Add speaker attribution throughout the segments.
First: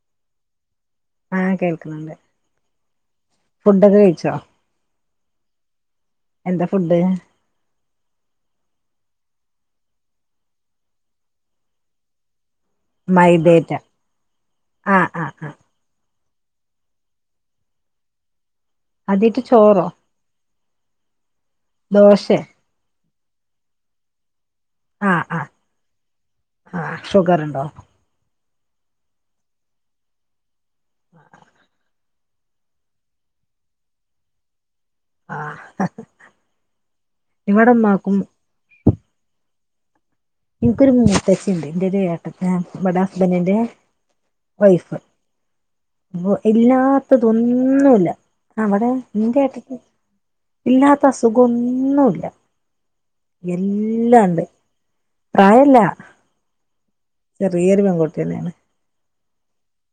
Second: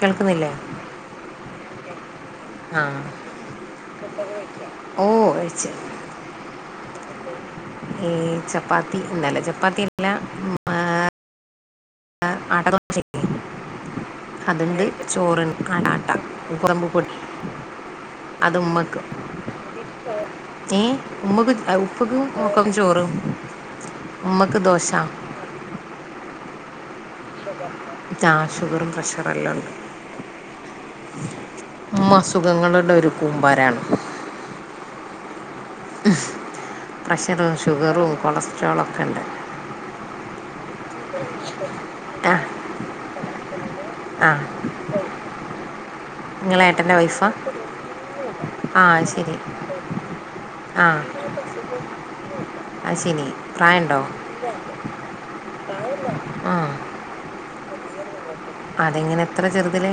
Speaker 1: കേൾക്കുന്നില്ലേ?
Speaker 2: ആഹ് കേൾക്കുന്നുണ്ട്
Speaker 1: ആഹ
Speaker 2: ഫുഡൊക്കെ
Speaker 1: കട്ടാക്കി
Speaker 2: കഴിച്ചോ
Speaker 1: വിളിക്ക. ഓ കഴിച്.
Speaker 2: എന്താ ഫുഡ്
Speaker 1: ഏ ചപ്പാത്തി ന്നലെ ചപ്പാത്തില്ല ഏ ആഹ ആട്ട ദോശ
Speaker 2: മൈദേറ്റ
Speaker 1: അത്ണ്ട്
Speaker 2: ആഹ് ആഹ്
Speaker 1: ചോറ്
Speaker 2: ആഹ്
Speaker 1: ആടാട്ട. ഉറുമ്പുപൊടി. അത് ഉമ്മക്ക്
Speaker 2: അതേറ്റ് ചോറോ
Speaker 1: ഏ ഉമ്മക്ക് ഉപ്പക്കും
Speaker 2: ദോശേ
Speaker 1: മക്കക്കും ചോറും. ഉമ്മ മ്മക്ക് ദോശ
Speaker 2: ആ
Speaker 1: ചഅ ഷുഗറും പ്രഷറെല്ലാം ഉണ്ട്.
Speaker 2: ആ
Speaker 1: ഉമ്മ അസുഖങ്ങളുടെ ഒരു കൂമ്പാരാണ്.
Speaker 2: ആ
Speaker 1: പ്രഷറും ഷുഗറും
Speaker 2: ഉമ്മാക്കും
Speaker 1: കൊളസ്ട്രോളൊ ക്കെണ്ട്.
Speaker 2: എനിക്കൊരു മൂത്തശ്ശിണ്ട് എന്റെ ഒരു ഏട്ട
Speaker 1: ആ
Speaker 2: ൻ്റെ ഇവട ബൻ്റിൻ്റെ
Speaker 1: ആ
Speaker 2: അപ്പൊ
Speaker 1: നിങ്ങളെ ഏട്ടൻ്റെ വൈഫാ
Speaker 2: ഇല്ലാത്തതൊന്നൂല്ല.
Speaker 1: ആ
Speaker 2: അവിടെ
Speaker 1: ശരി
Speaker 2: എന്റെ ഏട്ടക്ക്
Speaker 1: ആ
Speaker 2: ഇല്ലാത്ത അസുഖം ഒന്നൂല്ല.
Speaker 1: അത് ശരി പ്രായമുണ്ടോ
Speaker 2: എല്ലാണ്ട് പ്രായല്ല.
Speaker 1: ആ
Speaker 2: ചെറിയൊരു പെൺകുട്ടി തന്നെയാണ്
Speaker 1: അതെങ്ങനെ എത്ര ചെറുതിലെ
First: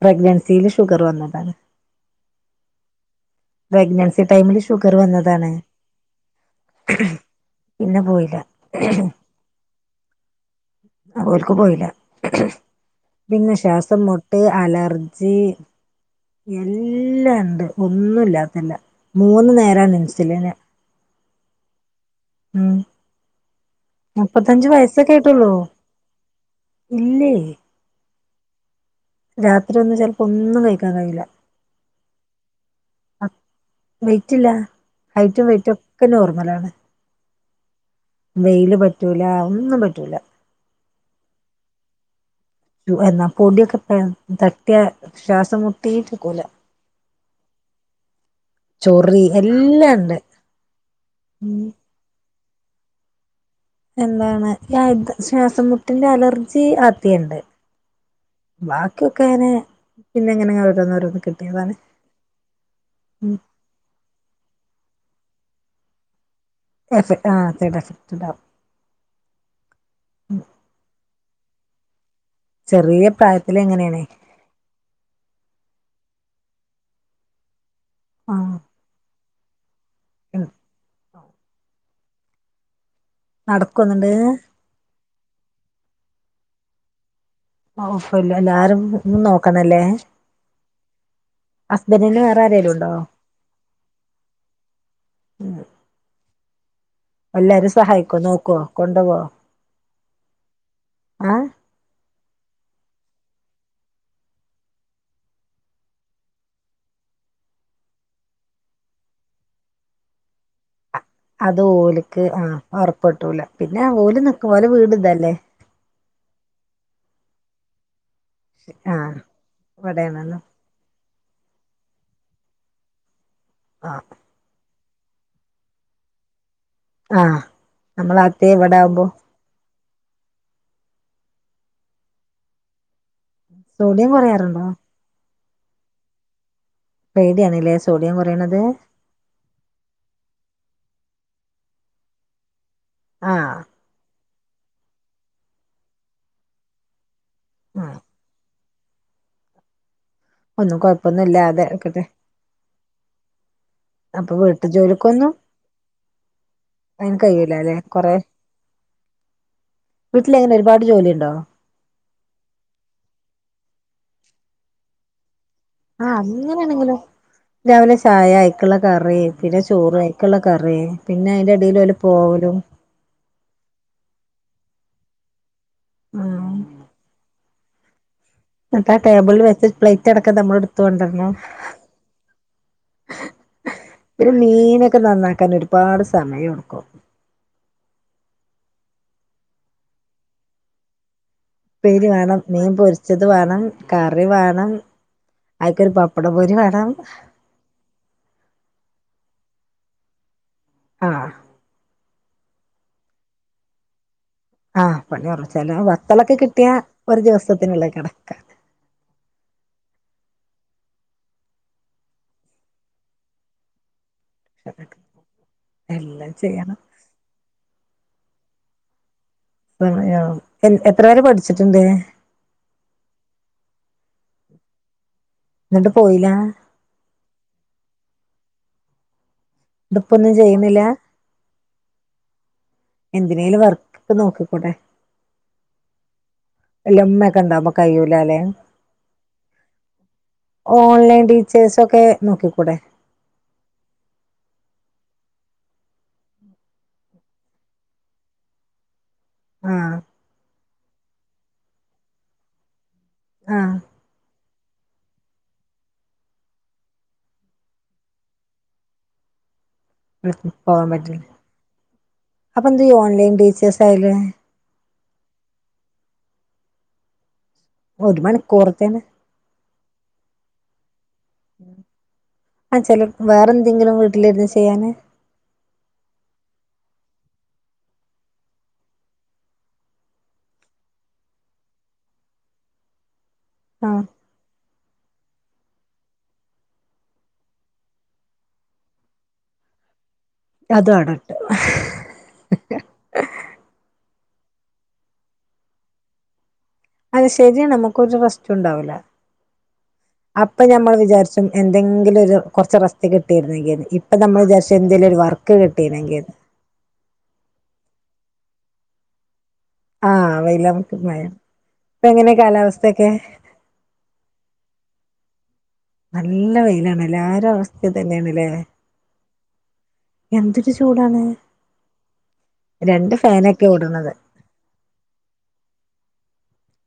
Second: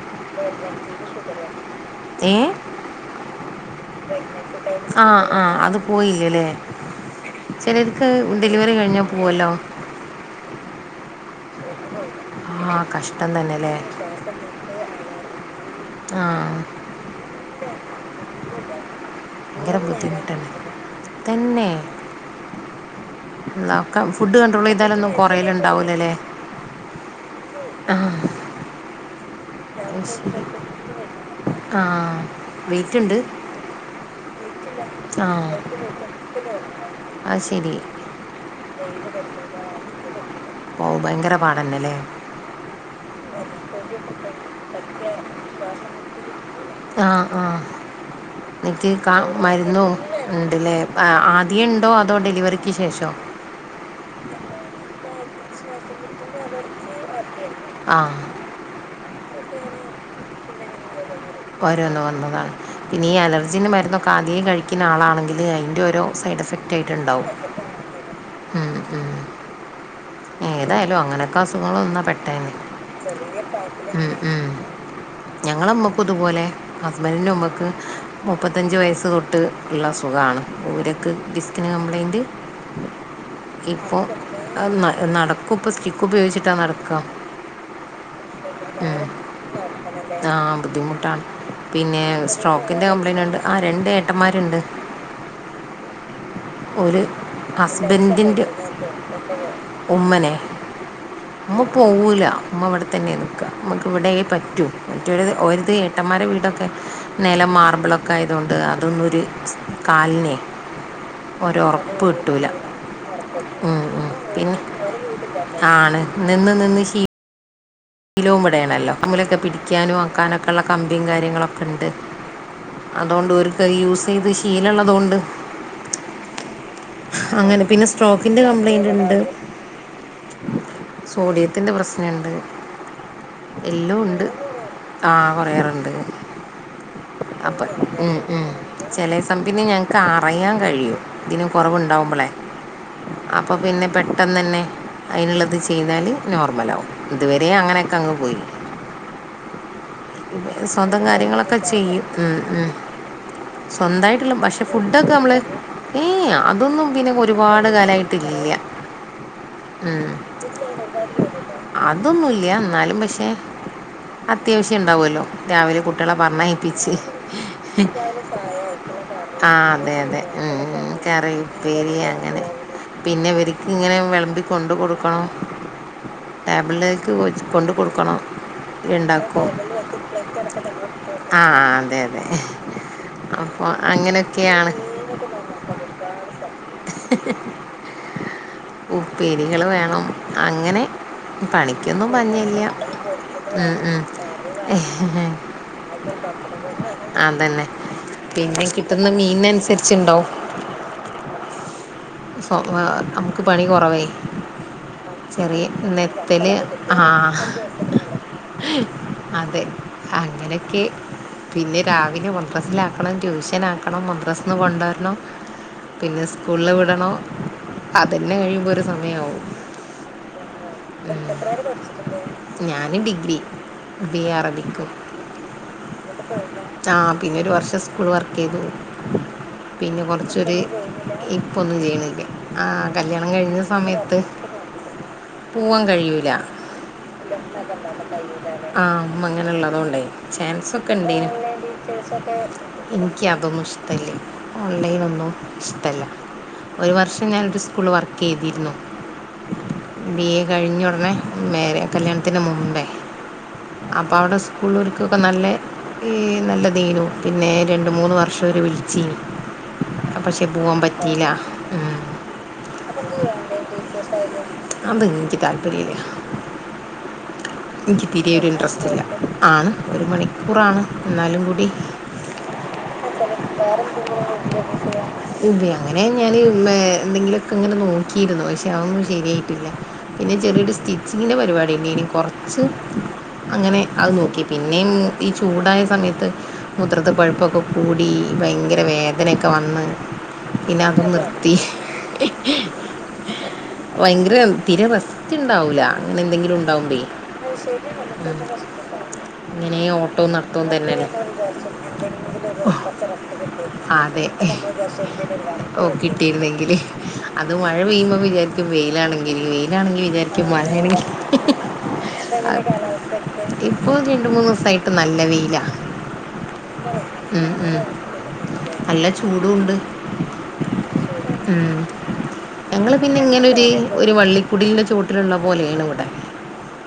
Speaker 2: പ്രഗ്നൻസില് ഷുഗർ വന്നതാണ്
Speaker 1: ഏ
Speaker 2: പ്രെഗ്നൻസി ടൈംമില്
Speaker 1: ആ ആ അത് പോയില്ലല്ലേ
Speaker 2: പിന്നെ
Speaker 1: ചിലർക്ക്
Speaker 2: പോയില്ല
Speaker 1: ഡെലിവറി കഴിഞ്ഞാൽ പോവല്ലോ
Speaker 2: ഓൽക്ക് പോയില്ല
Speaker 1: ആഹ് കഷ്ടം
Speaker 2: പിന്നെ
Speaker 1: തന്നെല്ലേ
Speaker 2: ശ്വാസം മുട്ട് അലർ ജ്
Speaker 1: ആഹ്
Speaker 2: എല്ലാം ണ്ട് ഒന്നും ഇല്ലാത്തെ ഇല്ല. മൂന്ന് നേ
Speaker 1: ഭയങ്കര
Speaker 2: രാണ്
Speaker 1: ബുദ്ധിമുട്ടാണ്
Speaker 2: ഇൻസുലിന്.
Speaker 1: തന്നെ
Speaker 2: ഉം
Speaker 1: [unintelligible] ക്കാം ഫുഡ് കൺട്രോൾ
Speaker 2: മുപ്പത്തഞ്ച്
Speaker 1: ചെയ്താലൊന്നും
Speaker 2: വയസ്സൊക്കെ ആയിട്ടുള്ളൂ
Speaker 1: കൊറയലിണ്ടാവില്ല അല്ലേ
Speaker 2: ഇല്ലേ
Speaker 1: ആ
Speaker 2: രാത്രി ഒന്നും ചിലപ്പോ ഒന്നും കഴിക്കാൻ കഴിയൂല്ല
Speaker 1: ആ വെയ്റ്റ്ണ്ട്
Speaker 2: റ്റില്ല. ഹൈറ്റും വെയ്റ്റും ഒക്കെ നോർമലാണ്
Speaker 1: അത് ശരി
Speaker 2: വെയില് പറ്റൂല ഒന്നും പറ്റൂല
Speaker 1: ഓ ഭയങ്കര പാടന്നലെ
Speaker 2: എന്നാ പൊടിയൊക്കെ തട്ടിയ ശ്വാസം മുട്ടിട്ട്ക്കൂല
Speaker 1: ആ ആ നിക്ക്
Speaker 2: ചൊറി എല്ലാം ഉണ്ട്
Speaker 1: മരുന്ന്ണ്ടല്ലേ ആദ്യേ ഉണ്ടോ അതോ ഡെലിവറി ക്ക് ശേഷം
Speaker 2: എന്താണ് ശ്വാസംമുട്ടിന്റെ അലർജി ആദ്യെണ്ട്
Speaker 1: ആ
Speaker 2: ബാക്കിയൊക്കെ അങ്ങനെ പിന്നെ എങ്ങനെങ്ങനെ ഓരോന്ന് ഓരോന്ന്
Speaker 1: ഓരോന്ന് വന്നതാണ് പിന്നെ ഈ
Speaker 2: ഉം
Speaker 1: അലർജിന്റെ മരുന്നൊക്കെ ആദ്യ കഴിക്കുന്ന ആളാണെങ്കിൽ അല്ലേ അയിൻ്റെ ഓരോ സൈഡ്എഫക്ട് എഫക്റ്റ്
Speaker 2: എഫ
Speaker 1: ആയിട്ടുണ്ടാവും
Speaker 2: ആ സൈഡ് എഫക്ട് ഉണ്ടാവും
Speaker 1: ഉം ഉം
Speaker 2: ഉം
Speaker 1: ഏതായാലും അങ്ങനെ ക്ക അസുഖങ്ങള് വന്നാ പെട്ടെന്ന് ടെൻ
Speaker 2: ചെറിയ പ്രായത്തില് എങ്ങനെയാണേ
Speaker 1: ഉം ഉം ഞങ്ങളമ്മക്കും ഇതുപോലെ ഹസ്ബന്റിൻ്റെ ഉമ്മക്ക്
Speaker 2: ആ
Speaker 1: മുപ്പത്തഞ്ച് വയസ്സ് തൊട്ട് ട്ട് ള്ളസുഖാണ് ഊരക്ക് ഡിസ്ക്കിന് കംപ്ലൈൻ ഉം
Speaker 2: നടക്കുന്നുണ്ട്
Speaker 1: എ നടക്കും ഇപ്പ സ്റ്റിക്ക് ഉപയോഗിച്ചിട്ടാ നടക്ക
Speaker 2: ഓഹ്
Speaker 1: ഏഹ് ആഹ് ബുദ്ധിമുട്ടാണ്. പിന്നെ
Speaker 2: ഹസ്ബൻഡിന് വേറെ ആരേലും ഉണ്ടോ
Speaker 1: സ്ട്രോക്കിന്റെ കംപ്ലൈയിന്റ്ണ്ട് ആ രണ്ട് ഏട്ടന്മാരുണ്ട്. ഒരു
Speaker 2: എല്ലാരും സഹായിക്കോ
Speaker 1: ഹസ്ബൻഡിൻ്റെ
Speaker 2: നോക്കോ കൊണ്ടോവോ
Speaker 1: ഉമ്മനെ
Speaker 2: ആ
Speaker 1: ഉമ്മ പോവുല. മ്മ വിടെത്തന്നെ നിക്ക. മ്മക്ക് ഇവിടെ പറ്റൂ. റ്റൊരുത് ഓര്ത് ഏട്ടന്മാരെ വീടൊക്കെ നിലം മാർബിളൊക്കെ ആയതുകൊണ്ട് അതൊന്നും ഒര് സ് കാൽന്
Speaker 2: അത് ഓലിക്ക് ആ ഒറപ്പ്ട്ടൂല.
Speaker 1: ഉം,
Speaker 2: പിന്നെ
Speaker 1: ഉം.
Speaker 2: ഓല് നിക്കു.
Speaker 1: പിന്നെ
Speaker 2: ഓലെ വീട്തല്ലേ.
Speaker 1: ആണ് നിന്ന് നിന്ന് ശീ ഇലും ഇവിടെണല്ലോ.
Speaker 2: ആ
Speaker 1: അമ്മിലൊക്കെ പിടിക്കാനും
Speaker 2: ഇവിടെയാണല്ലോ
Speaker 1: ആക്കാനൊക്കെള്ള കമ്പിയും കാര്യങ്ങളൊ ക്കെണ്ട്. അതൊണ്ട് ഒര് ക്കെ
Speaker 2: ആ
Speaker 1: യൂസ്യ്ത് ശീലള്ള തോണ്ട്
Speaker 2: ആ
Speaker 1: അങ്ങനെ പിന്നെ സ്ട്രോക്കിന്റെ
Speaker 2: നമ്മളാദ്യത്തെ ഇവിടെ ആവുമ്പോ
Speaker 1: കംപ്ലൈയിന്റ്ണ്ട് സോഡിയത്തിന്റെ പ്രസ്നണ്ട്
Speaker 2: സോഡിയം കൊറയാറുണ്ടോ
Speaker 1: കൊറയാറുണ്ട് അപ്പൊ
Speaker 2: പേടിയാണല്ലേ
Speaker 1: ഉം
Speaker 2: സോഡിയം
Speaker 1: ഉം.
Speaker 2: കുറയണത്
Speaker 1: ചേലെ സംതിങ് ഞങ്ങക്ക് ആറയാൻ കഴിയും തിന്നു കൊറവ് ണ്ടാവുമ്പളെ
Speaker 2: ആ
Speaker 1: അപ്പോ പിന്ന പെട്ട ട്ടനന്നേ അയിന്ള്ളത് ചെയ്‌താൽ നോർമൽ ആവും അത് വരെ
Speaker 2: ആ
Speaker 1: അങ്ങനൊക്കെങ് പോയി
Speaker 2: ഒന്നും
Speaker 1: സ്വന്തം കാര്യങ്ങളൊക്കെ
Speaker 2: കൊഴപ്പൊന്നുല്ലാതെ ഇരിക്കട്ടെ
Speaker 1: ചെയ്യും ഉം ഉം
Speaker 2: അപ്പൊ
Speaker 1: സ്വന്തായിട്ടുള്ളെ പക്ഷെ
Speaker 2: വീട്ടു
Speaker 1: ഫുഡ്‌ ഒക്ക
Speaker 2: ജോലിക്കൊന്നും
Speaker 1: നമ്മൾ ഈ
Speaker 2: അതിന്
Speaker 1: അതൊന്നും ഒരുപാട്
Speaker 2: കഴിയൂലല്ലെ കൊറെ
Speaker 1: കലായിട്ട് ഇല്യ
Speaker 2: വീട്ടിലെങ്ങനെ ഒരുപാട് ജോലിയുണ്ടോ
Speaker 1: ഉം തൊന്നുംല്യാ ഇന്നാലും പഷേ അത്യാവശ് ത്തിണ്ടാവല്ലോ രാവില കുട്ട്യാളെ
Speaker 2: ആഹ്
Speaker 1: പറഞ്ഞയപിച്ച്
Speaker 2: അങ്ങനെയാണെങ്കിലോ
Speaker 1: ഹ്
Speaker 2: രാവിലെ ചായ അയിക്കുള്ള കറി പിന്നെ
Speaker 1: ആഹ് അതെ
Speaker 2: ചോറ്
Speaker 1: തെ
Speaker 2: അയിക്കുള്ള
Speaker 1: ഉം
Speaker 2: കറി
Speaker 1: ഉം
Speaker 2: പിന്നെ
Speaker 1: കറി
Speaker 2: അയിന്റെ എടേല് ഓല്
Speaker 1: ഉപ്പേരി അങ്ങനെ
Speaker 2: പോവലും
Speaker 1: പിന്ന ഇവര്ക് ഇങ്ങനെ വേളമ്പി കൊണ്ട് കൊടുക്കണം
Speaker 2: ആഹ്
Speaker 1: ടാബ്‌ലെക്ക് പോയ്‌ കൊണ്ട് കൊടുക്കണം
Speaker 2: ന്ന്ട്ടാ ടേബിൾ ഓല്
Speaker 1: ഉണ്ടാക്കും
Speaker 2: വയ്ച്ച പ്ലെയ്റ്റ് അടക്കം നമ്മൾ എടുത്ത് കൊണ്ടരണം
Speaker 1: ആ അതെ അതെ അപ്പോൾ
Speaker 2: ഒരു
Speaker 1: അങ്ങനെയൊക്കെയാണ്
Speaker 2: മീൻ ഒക്കെ നന്നാക്കാൻ ഒരു പാട് സമയടുക്കും
Speaker 1: ഉപ്പേരികൾ വേണം അങ്ങനെ
Speaker 2: പ്പേരി
Speaker 1: പണിക്കൊന്നും
Speaker 2: വേണം മീൻ പൊരിച്ചത് വേണം കറി
Speaker 1: പപ്പട
Speaker 2: വേണം
Speaker 1: പൊരി വേണം
Speaker 2: അയിക്കൊരു പപ്പട പൊരി വേണം
Speaker 1: അതന്നെ പിന്നെ കിട്ടുന്ന മീൻ ന് അനുസരിച്ച് ണ്ടാവും
Speaker 2: ആഹ്
Speaker 1: സോ നമുക്ക് പണി കുറവായി
Speaker 2: ആ പണി കൊറച്ചല് വത്തളൊക്കെ കിട്ടിയാ ഒരു
Speaker 1: ആ
Speaker 2: ദിവസത്തിനുള്ള കണക്കാ
Speaker 1: അതെ അങ്ങനൊക്കെ പിന്നെ രാവിലെ മദ്രസ്സിലാക്കണം ട്യൂഷനാക്കണം ബസ്ന്ന് കൊണ്ടോരണം പിന്നെ
Speaker 2: എല്ലാം
Speaker 1: സ്കൂളിൽ
Speaker 2: ചെയ്യണം
Speaker 1: വിടണം അതന്നെ കഴിയുമ്പൊ ഒരു സമയാവും
Speaker 2: ആ എത് എത്ര വരെ പഠിച്ചിട്ടുണ്ട്
Speaker 1: ബിയെ അറബിക്ക്
Speaker 2: എന്നിട്ട് പോയില്ല എന്നിട്ട്
Speaker 1: ആ പിന്നെ ഒരു വർഷം സ്കൂൾ വർക്ക് ചെയ്തു‌ പിന്നെ
Speaker 2: ഇപ്പൊ ഒന്നും
Speaker 1: കുറച്ചൊരു
Speaker 2: ചെയ്യുന്നില്ല
Speaker 1: ഇപ്പൊന്നും ചെയ്യണ്ല്ല ആ കല്യാണം കഴിഞ്ഞ
Speaker 2: എന്തിനേലും വർക്ക്
Speaker 1: സമയത്ത്
Speaker 2: നോക്കിക്കൂടെ
Speaker 1: പൂവൻ കഴിയൂല
Speaker 2: വല്ല ഉമ്മയൊക്കെ ഉണ്ടാവുമ്പോ കഴിയൂലല്ലെ
Speaker 1: ആ ഉമ്മ ഇങ്ങനെ ഉള്ളതൊണ്ടെ ചാൻസ് ഒക്കെ
Speaker 2: ഓൺലൈൻ
Speaker 1: ഇണ്ടനി
Speaker 2: ടീച്ചേഴ്സ് ഒക്കെ നോക്കിക്കൂടെ
Speaker 1: എനിക്ക് അതൊന്നും ഇഷ്ടല്ലേ ഓൺലൈൻ ഒന്നും ഇഷ്ടല്ല ഒരു വർഷം ഞാനൊരു സ്കൂള് വർക്ക് ചെയ്തിരുന്നു
Speaker 2: ആഹ്
Speaker 1: ബിയെ കഴിഞ്ഞ ഉടനെ മേരെ കല്യണത്തിന്റെ മുമ്പെ
Speaker 2: ആഹ്
Speaker 1: അപ്പോ അവിടെ സ്കൂൾ ഇളോര്ക്ക് നല്ല ഇതേയിനു പിന്നെ രണ്ട് മുന്ന് വർഷം വിളിച്ചീനി പക്ഷെ പോകാൻ
Speaker 2: പോവാൻ പറ്റില്ല
Speaker 1: പറ്റിയില്ല ഉം.
Speaker 2: അപ്പോ എന്താ ഈ ഓൺലൈൻ ടീച്ചേഴ്സ് ആയാല്
Speaker 1: അത് ഇൻക്ക് താല്പര്യം ഇല്ല എനിക്ക് തീരെ ഒരു ഇൻഡ്രസ്റ്റ് ഇല്ല അണ് ഒരു മണിക്കൂർ അണ് ന്നാലും കൂടി
Speaker 2: ആ ചില വേറെ എന്തെങ്കിലും വീട്ടിലിരുന്ന് ചെയ്യാന്
Speaker 1: ഉപയോഗങ്ങനെ കഴിഞ്ഞാല് മേ എന്തങ്കിലും ഒക്കെ ഇങ്ങനെ നോക്കി ഇരുന്നു പക്ഷേ അത് ഒന്നും ശരിയായിട്ടില്ല പിന്നെ ചെറിയ ഒരു സ്റ്റിച്ചിംഗിൻ്റെ പരിപാടി ഇണ്ടായിരുന്നു കൊറച്ച് [unintelligible] അങ്ങനെ
Speaker 2: ആഹ്
Speaker 1: അത് നോക്കി പിന്നെ ഇങ്ങ ഇ ചുടായ സമയത്ത് മൂത്രത്തിപ്പഴുപ്പ് ഒക്കെ കുടി ഭയങ്കര വേദന ഓക്കെ വന്ന് പിന്നെ അതും നിർത്തി വയൻഗ്ര പിന്നെ റസ്റ്റ് ഉണ്ടാവില്ല അങ്ങനെ എന്തെങ്കിലും ഉണ്ടാവുമ്പോ അത്
Speaker 2: ശരിയാണ്
Speaker 1: ശരിയാ റസ്റ്റ്
Speaker 2: നമുക്കൊരു റെസ്റ്റും
Speaker 1: ഉണ്ടാവില്ല
Speaker 2: ഉണ്ടാവൂല
Speaker 1: ഇങ്ങനെ ഓട്ടും നട
Speaker 2: അപ്പൊ
Speaker 1: ത്തും
Speaker 2: നമ്മൾ
Speaker 1: അല്ലേ
Speaker 2: വിചാരിച്ചും എന്തെങ്കിലും ഒരു കുറച്ച് റെസ്റ്റ് കിട്ടിയിരുന്നെങ്കിന്ന് ഇപ്പൊ നമ്മൾ വിചാരിച്ചു എന്തെലും ഒരു വർക്ക് കിട്ടിയിരുന്നെങ്കിന്ന്
Speaker 1: വെയിൽ ആണെങ്കിൽ വെയിൽ വെയിൽ ആണെങ്കിൽ
Speaker 2: ആഹ്
Speaker 1: വിചാരിക്കും മഴ
Speaker 2: വെയില
Speaker 1: ആണെങ്കിലും
Speaker 2: മഴ ഇപ്പ എങ്ങനെ കാലാവസ്ഥയൊക്കെ
Speaker 1: ഇപ്പോ രണ്ടു മൂന്നു ദിവസമായിട്ട് ഇപ്പൊ നല്ല വെയിലാ
Speaker 2: നല്ല വെയിലാണ് എല്ലാരുടെ
Speaker 1: ഉം
Speaker 2: അവസ്ഥ
Speaker 1: ഉം
Speaker 2: ഇതെന്നെയാണ് ലൊ
Speaker 1: നല്ല ചൂടും ഉണ്ട്
Speaker 2: എന്തൊരു ചൂടാ
Speaker 1: ഉം ഞങ്ങള്
Speaker 2: രണ്ട് ഫോൻ ഓകെഓടുന്നത്
Speaker 1: കൂട്ട് ഉള്ളതുപോലെയാണ് ഇവിടെ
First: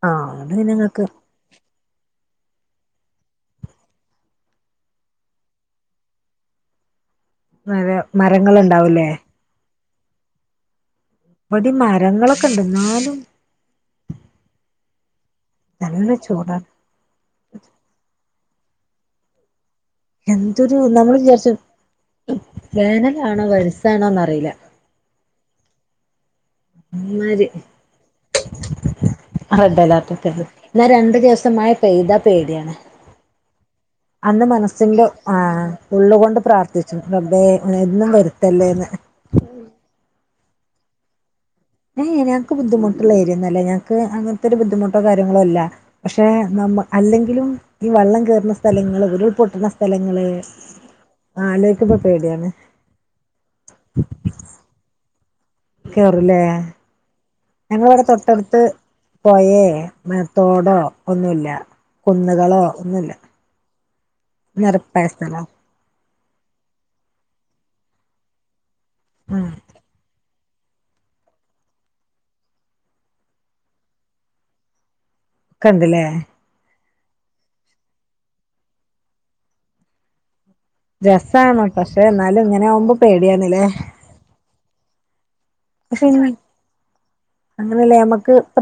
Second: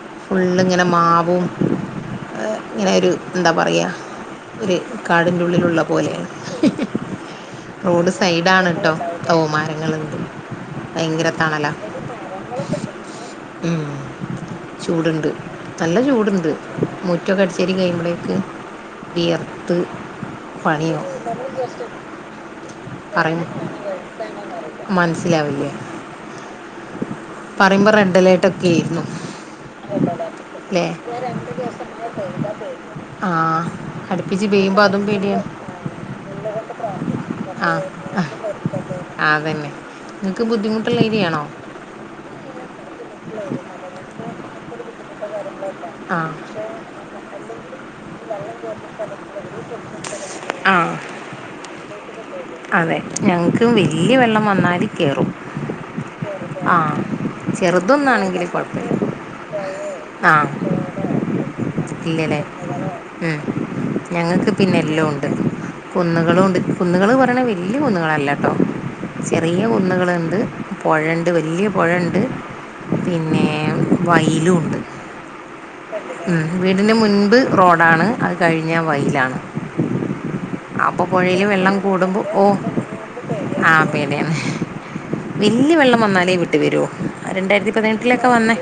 Speaker 2: ആഹ്
Speaker 1: ഫുൾ
Speaker 2: അതുകൊണ്ട് പിന്നെ
Speaker 1: ഇങ്ങനെ
Speaker 2: നിങ്ങക്ക്
Speaker 1: മാവും ഇങ്ങനെ ഒരു എന്താ പറയാ കാടിനുള്ളിൽ ഉള്ളതുപോലെയാണ്
Speaker 2: നല്ല
Speaker 1: റോഡ് സൈഡ് ആണ് ട്ടോ
Speaker 2: മരങ്ങളുണ്ടാവൂലേ
Speaker 1: തേവമാരം ഇങ്ങൾ എന്ത്
Speaker 2: ഇവിടെ മരങ്ങൾ ഓക്കെ യുണ്ട് എന്നാലും
Speaker 1: ചുട് ഉണ്ട് നല്ല ചുട് ഉണ്ട് മുറ്റം ഒക്കെ അടിച്ച് വാരി കഴിയുമ്പോളോക്ക് വിയർ പ്പ്
Speaker 2: എന്തൊരു
Speaker 1: പണിയാവും
Speaker 2: നമ്മൾ വിചാരിച്ചു വേനലാണോ
Speaker 1: പറഞ്ഞാൽ
Speaker 2: വരിസാണോന്ന് അറിയില്ല
Speaker 1: മനസിലാവില്ല
Speaker 2: അമ്മാതിരി
Speaker 1: പറിമ്പോ റേഡ് അലോട്ട് ഒകെയായിരുന്നു
Speaker 2: ഇന്ന രണ്ട് ദിവസം മഴ പെയ്താൽ പൊടിയാണ്
Speaker 1: ആ
Speaker 2: അന്ന്
Speaker 1: അടുപ്പിച്ച് പെയ്യുമ്പോ അതും
Speaker 2: മനസ്സിന്റെ
Speaker 1: പേടിയാണ്
Speaker 2: ഉള്ള് കൊണ്ട് പ്രാർത്ഥിക്കും റബ്ബേ
Speaker 1: ആ
Speaker 2: ഒന്നും വരുന്നല്ലേ
Speaker 1: ഇക്ക് ബുദ്ധിമുട്ട് ഉള്ളതിനെയാണോ
Speaker 2: എ ഞങ്ങൾക്ക് ബുദ്ധിമുട്ട് ഉള്ള എരിയ യെന്നുമല്ല ഞങ്ങക്ക് അങ്ങനത്തെ ഒരു ബുദ്ധി ബുദ്ധിമുട്ടോ കാര്യങ്ങളെ ഇല്ല
Speaker 1: ആ
Speaker 2: പക്ഷേ നമ അല്ലകിലും ഇവള്ളം കയറുന്ന സ്ഥലങ്ങളിൽ ഉരുൾ പൊട്ടുന്ന സ്ഥലങ്ങൾ
Speaker 1: ആ
Speaker 2: അലോയിച്ചു മ്പോ പെടിയാണ്
Speaker 1: അതെ ഞങ്ങൾക്ക് വലിയ വെള്ളം വന്നാൽ കയറും
Speaker 2: കേറുല്ലേ
Speaker 1: ആ
Speaker 2: ഞങ്ങളൊക്കെ
Speaker 1: ചെറുതൊന്നാണെങ്കിൽ
Speaker 2: തൊട്ടാട്ത്ത്
Speaker 1: കുഴപ്പമില്ല
Speaker 2: പൊ ഴേ
Speaker 1: ആ
Speaker 2: തോടോ ഒന്നുല്ല കുന്നുകളോ
Speaker 1: ഞങ്ങക്ക്
Speaker 2: നിരപ്പായ
Speaker 1: പിന്നെല്ലോംണ്ട്‌
Speaker 2: സ്ഥലാ
Speaker 1: കുന്നുകളൂണ്ട് കുന്നുകള് പറയ്ണെ വല്യ കുന്നുകളല്ലട്ടോ
Speaker 2: ഉം
Speaker 1: ചെറിയ കുന്നുകള്ണ്ട്‌ പൊഴണ്ട് വല്യ പൊഴണ്ട് പിന്നെ വയിലൂണ്ട്
Speaker 2: ഒക്കെണ്ട്ല്ലേ
Speaker 1: മ്മ് വീ അതിന്റെ മുൻമ്പ് റോടാണ് അത് കഴിഞ്ഞാ വയലാണ് അപ്പോൾ പുഴയിൽ
Speaker 2: രസാണ്
Speaker 1: വെള്ളം
Speaker 2: പക്ഷെ
Speaker 1: കൂടുമ്പോൾ
Speaker 2: എന്നാലും
Speaker 1: ഓ
Speaker 2: ഇങ്ങനെയാവുമ്പോ പേടിയാണല്ലേ
Speaker 1: വെല്ല്യ വള്ളം വന്നാലേ വീട്ടി വരൂ ആ രണ്ടായിരത്തിപ്പതിനെട്ടിലൊക്കെ വന്നെ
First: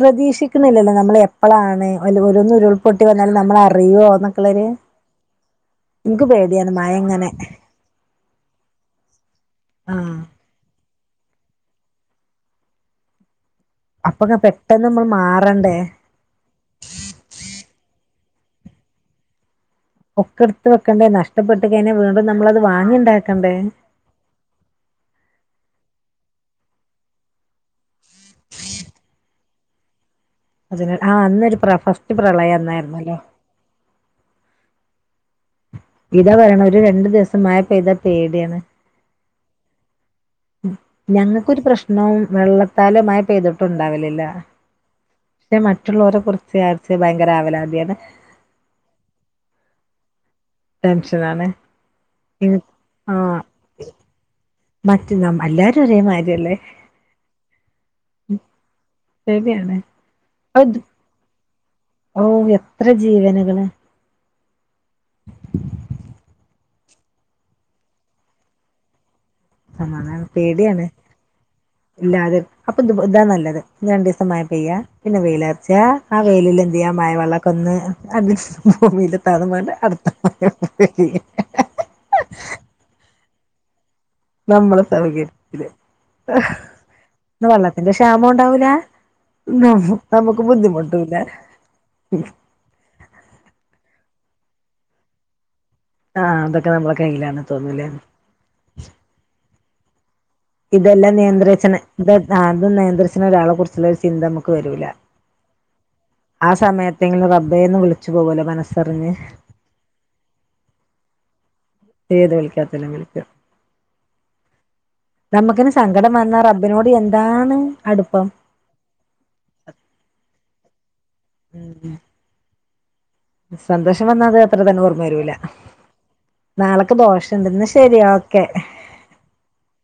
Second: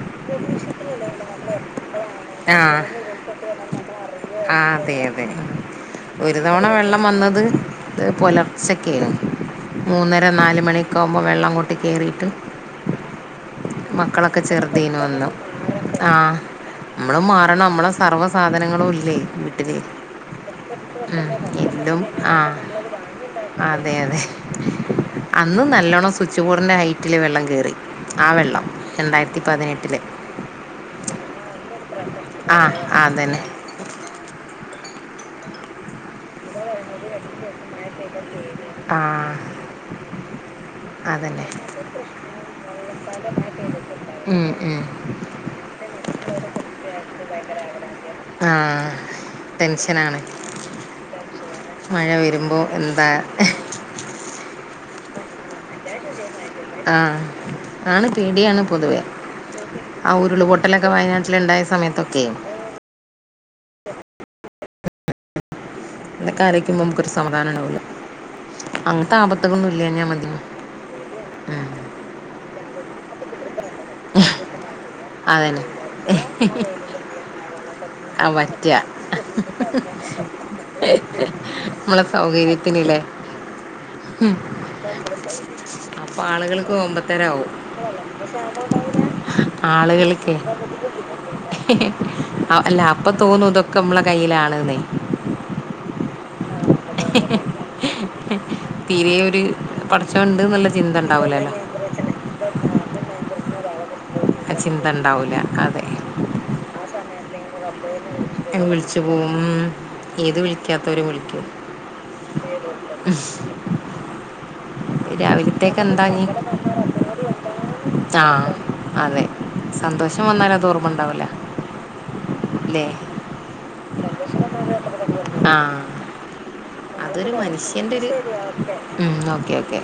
Speaker 2: പ്രതീഷിക്കണില്ലല്ലോ നമ്മളെപ്പളാണ്
Speaker 1: ആ
Speaker 2: എന്നൊക്കെള്ളൊരു
Speaker 1: അതെയതെ
Speaker 2: ഇൻക്ക്
Speaker 1: ഒരു തവണ
Speaker 2: പേടിയാണ് മഴ
Speaker 1: വെള്ളം
Speaker 2: ഇങ്ങനെ
Speaker 1: വന്നത് പോലർച്ചക്കേനു
Speaker 2: ആഹ്
Speaker 1: മൂന്നര നാല് മണി ക്കാവുമ്പോ വെള്ളങ്ങോട്ട് കേറീട്ട്
Speaker 2: അപ്പൊക്കെ പെട്ടന്നമ്മള് മാറണ്ടേ
Speaker 1: മാറണമ്മള് സർവ്വ സാധനങ്ങളുല്ലേ വി ട്ടില്
Speaker 2: ഒക്കെ എടുത്ത് വെക്കണ്ടേ
Speaker 1: ഉം
Speaker 2: നഷ്ടപ്പെട്ട് കഴിഞ്ഞാൽ
Speaker 1: എന്നും
Speaker 2: വീണ്ടും
Speaker 1: ആ
Speaker 2: നമ്മളത് വാങ്ങിണ്ടാക്കണ്ടേ
Speaker 1: അതേയതെ അന്നും ന ല്ലോണം സ്വിച്ച്ബോഡിന്റെ ഹൈറ്റില് വെള്ളം കേറി ആ വെള്ളം രണ്ടായിരത്തിപ്പത്തിനെട്ടിലെ
Speaker 2: അതിന് ആ അന്നൊരു പ്ര ഫസ്റ്റ് പ്രളയം
Speaker 1: ആഹ്
Speaker 2: അന്നായിരുന്നല്ലെ
Speaker 1: അതന്നെ
Speaker 2: ഇതവേണൊരു രണ്ട് ദിവസം മഴ പെയ്താ പേടിയാണ്
Speaker 1: ആഹ് അതന്നെ
Speaker 2: ഞങ്ങക്കൊരു പ്രശ്നവും വെള്ളത്താലെ മഴ പെയ്തിട്ട് ണ്ടാവലില്ല
Speaker 1: ഉം ഉം
Speaker 2: ക്ഷേ മറ്റുള്ളോരെ കുർച്ച് ആച്ച് ഭയ്ങ്കര അവലാത്യാണ്
Speaker 1: ആഹ് ടെൻഷനാണ്
Speaker 2: ടെൻഷനാണ്
Speaker 1: മഴ വരുമ്പോ എന്താ
Speaker 2: മറ്റുന്നം എല്ലാരും ഒരേമാരി
Speaker 1: ആ ആണ് പേടിയാണ് പൊതുവെ
Speaker 2: ശരിയാണ്
Speaker 1: ആ ഉരുളു പൊട്ടലൊക്കെ വയനാട്ടില് ണ്ടായ സ
Speaker 2: ഓഹ് എത്ര ജീവന് ക്ക്‌ണ്
Speaker 1: തൊക്കാലോയ്ക്കുമ്പോ നമ്മക്കൊരു സമാദാനണ്ടാവൂല
Speaker 2: സമാധാനം പേടിയാണ് ഇല്ലാതെ അപ്പം ത് ഇതാ നല്ലത് രണ്ടീസം മഴ പെയ്യാ പിന്നെ
Speaker 1: അതന്നെ
Speaker 2: വെയിലർച്ച ആ വെയിലില് എന്തെയ്യാ മഴവെള്ളം ഒക്കെ ഒന്ന്
Speaker 1: അ
Speaker 2: അതി
Speaker 1: വറ്റ
Speaker 2: ഭൂമിയിലെത്താതെ വേണ്ട അടുത്ത
Speaker 1: മ്മുളെ സൗകര്യത്തിന് ലെ മ്
Speaker 2: നമ്മളെ സൗകര്യത്തില്
Speaker 1: അപ്പം ആളുകൾ കൊമ്പതരം ആവും
Speaker 2: വെള്ളത്തിന്റെ ക്ഷാമം ഉണ്ടാവൂല
Speaker 1: [unintelligible] ആളുകൾക്കെ
Speaker 2: നമുക്ക് ബുദ്ധിമുട്ടൂല്ല
Speaker 1: ഇല്ല അപ്പൊ തോന്നും ഇതൊക്കെ നമ്മളെകൈ യിലാണ്ന്നെ
Speaker 2: ആ അതൊക്കെ നമ്മളെ കൈയിലാണ് തോന്നൂല്ലേ.
Speaker 1: തീരെ ഒര് പട
Speaker 2: ഇതെല്ലാം നിയന്ത്രിച്ച്ണ ഇത് ആ നിയന്ത്രികച്ച്ണ ഒരാളും [unintelligible]
Speaker 1: ആചിന്ത ഉണ്ടാവുല
Speaker 2: ആ സമയ [unintelligible]
Speaker 1: വിളിച്ച്പോവും മം ഏത് വിളിക്കാത്തോരും വിളിക്കും
Speaker 2: ഏത് വിളിക്കാത്തെല്ലാം വിളിക്കും നമുക്കിന്
Speaker 1: രാവിലത്തേക്ക് എന്താ
Speaker 2: സങ്കടം
Speaker 1: ഞ്ഞി
Speaker 2: വന്നാ റബ്ബിനോട് എന്താണ് അടുപ്പം
Speaker 1: ആ അതെ സന്തോഷം വന്നാൽ അത് ഓർ മ്മ ണ്ടാവുല്ല
Speaker 2: ഉം
Speaker 1: ലെ
Speaker 2: സന്തോഷം വന്നാൽ അതെ എത്ര തന്നെ ഓർമ്മ വരുല്ല
Speaker 1: ആ
Speaker 2: നാളെ
Speaker 1: അതൊരു മനുഷ്യന്റെ ഒരു മ്മ് ഓക്കേ ഓക്കേ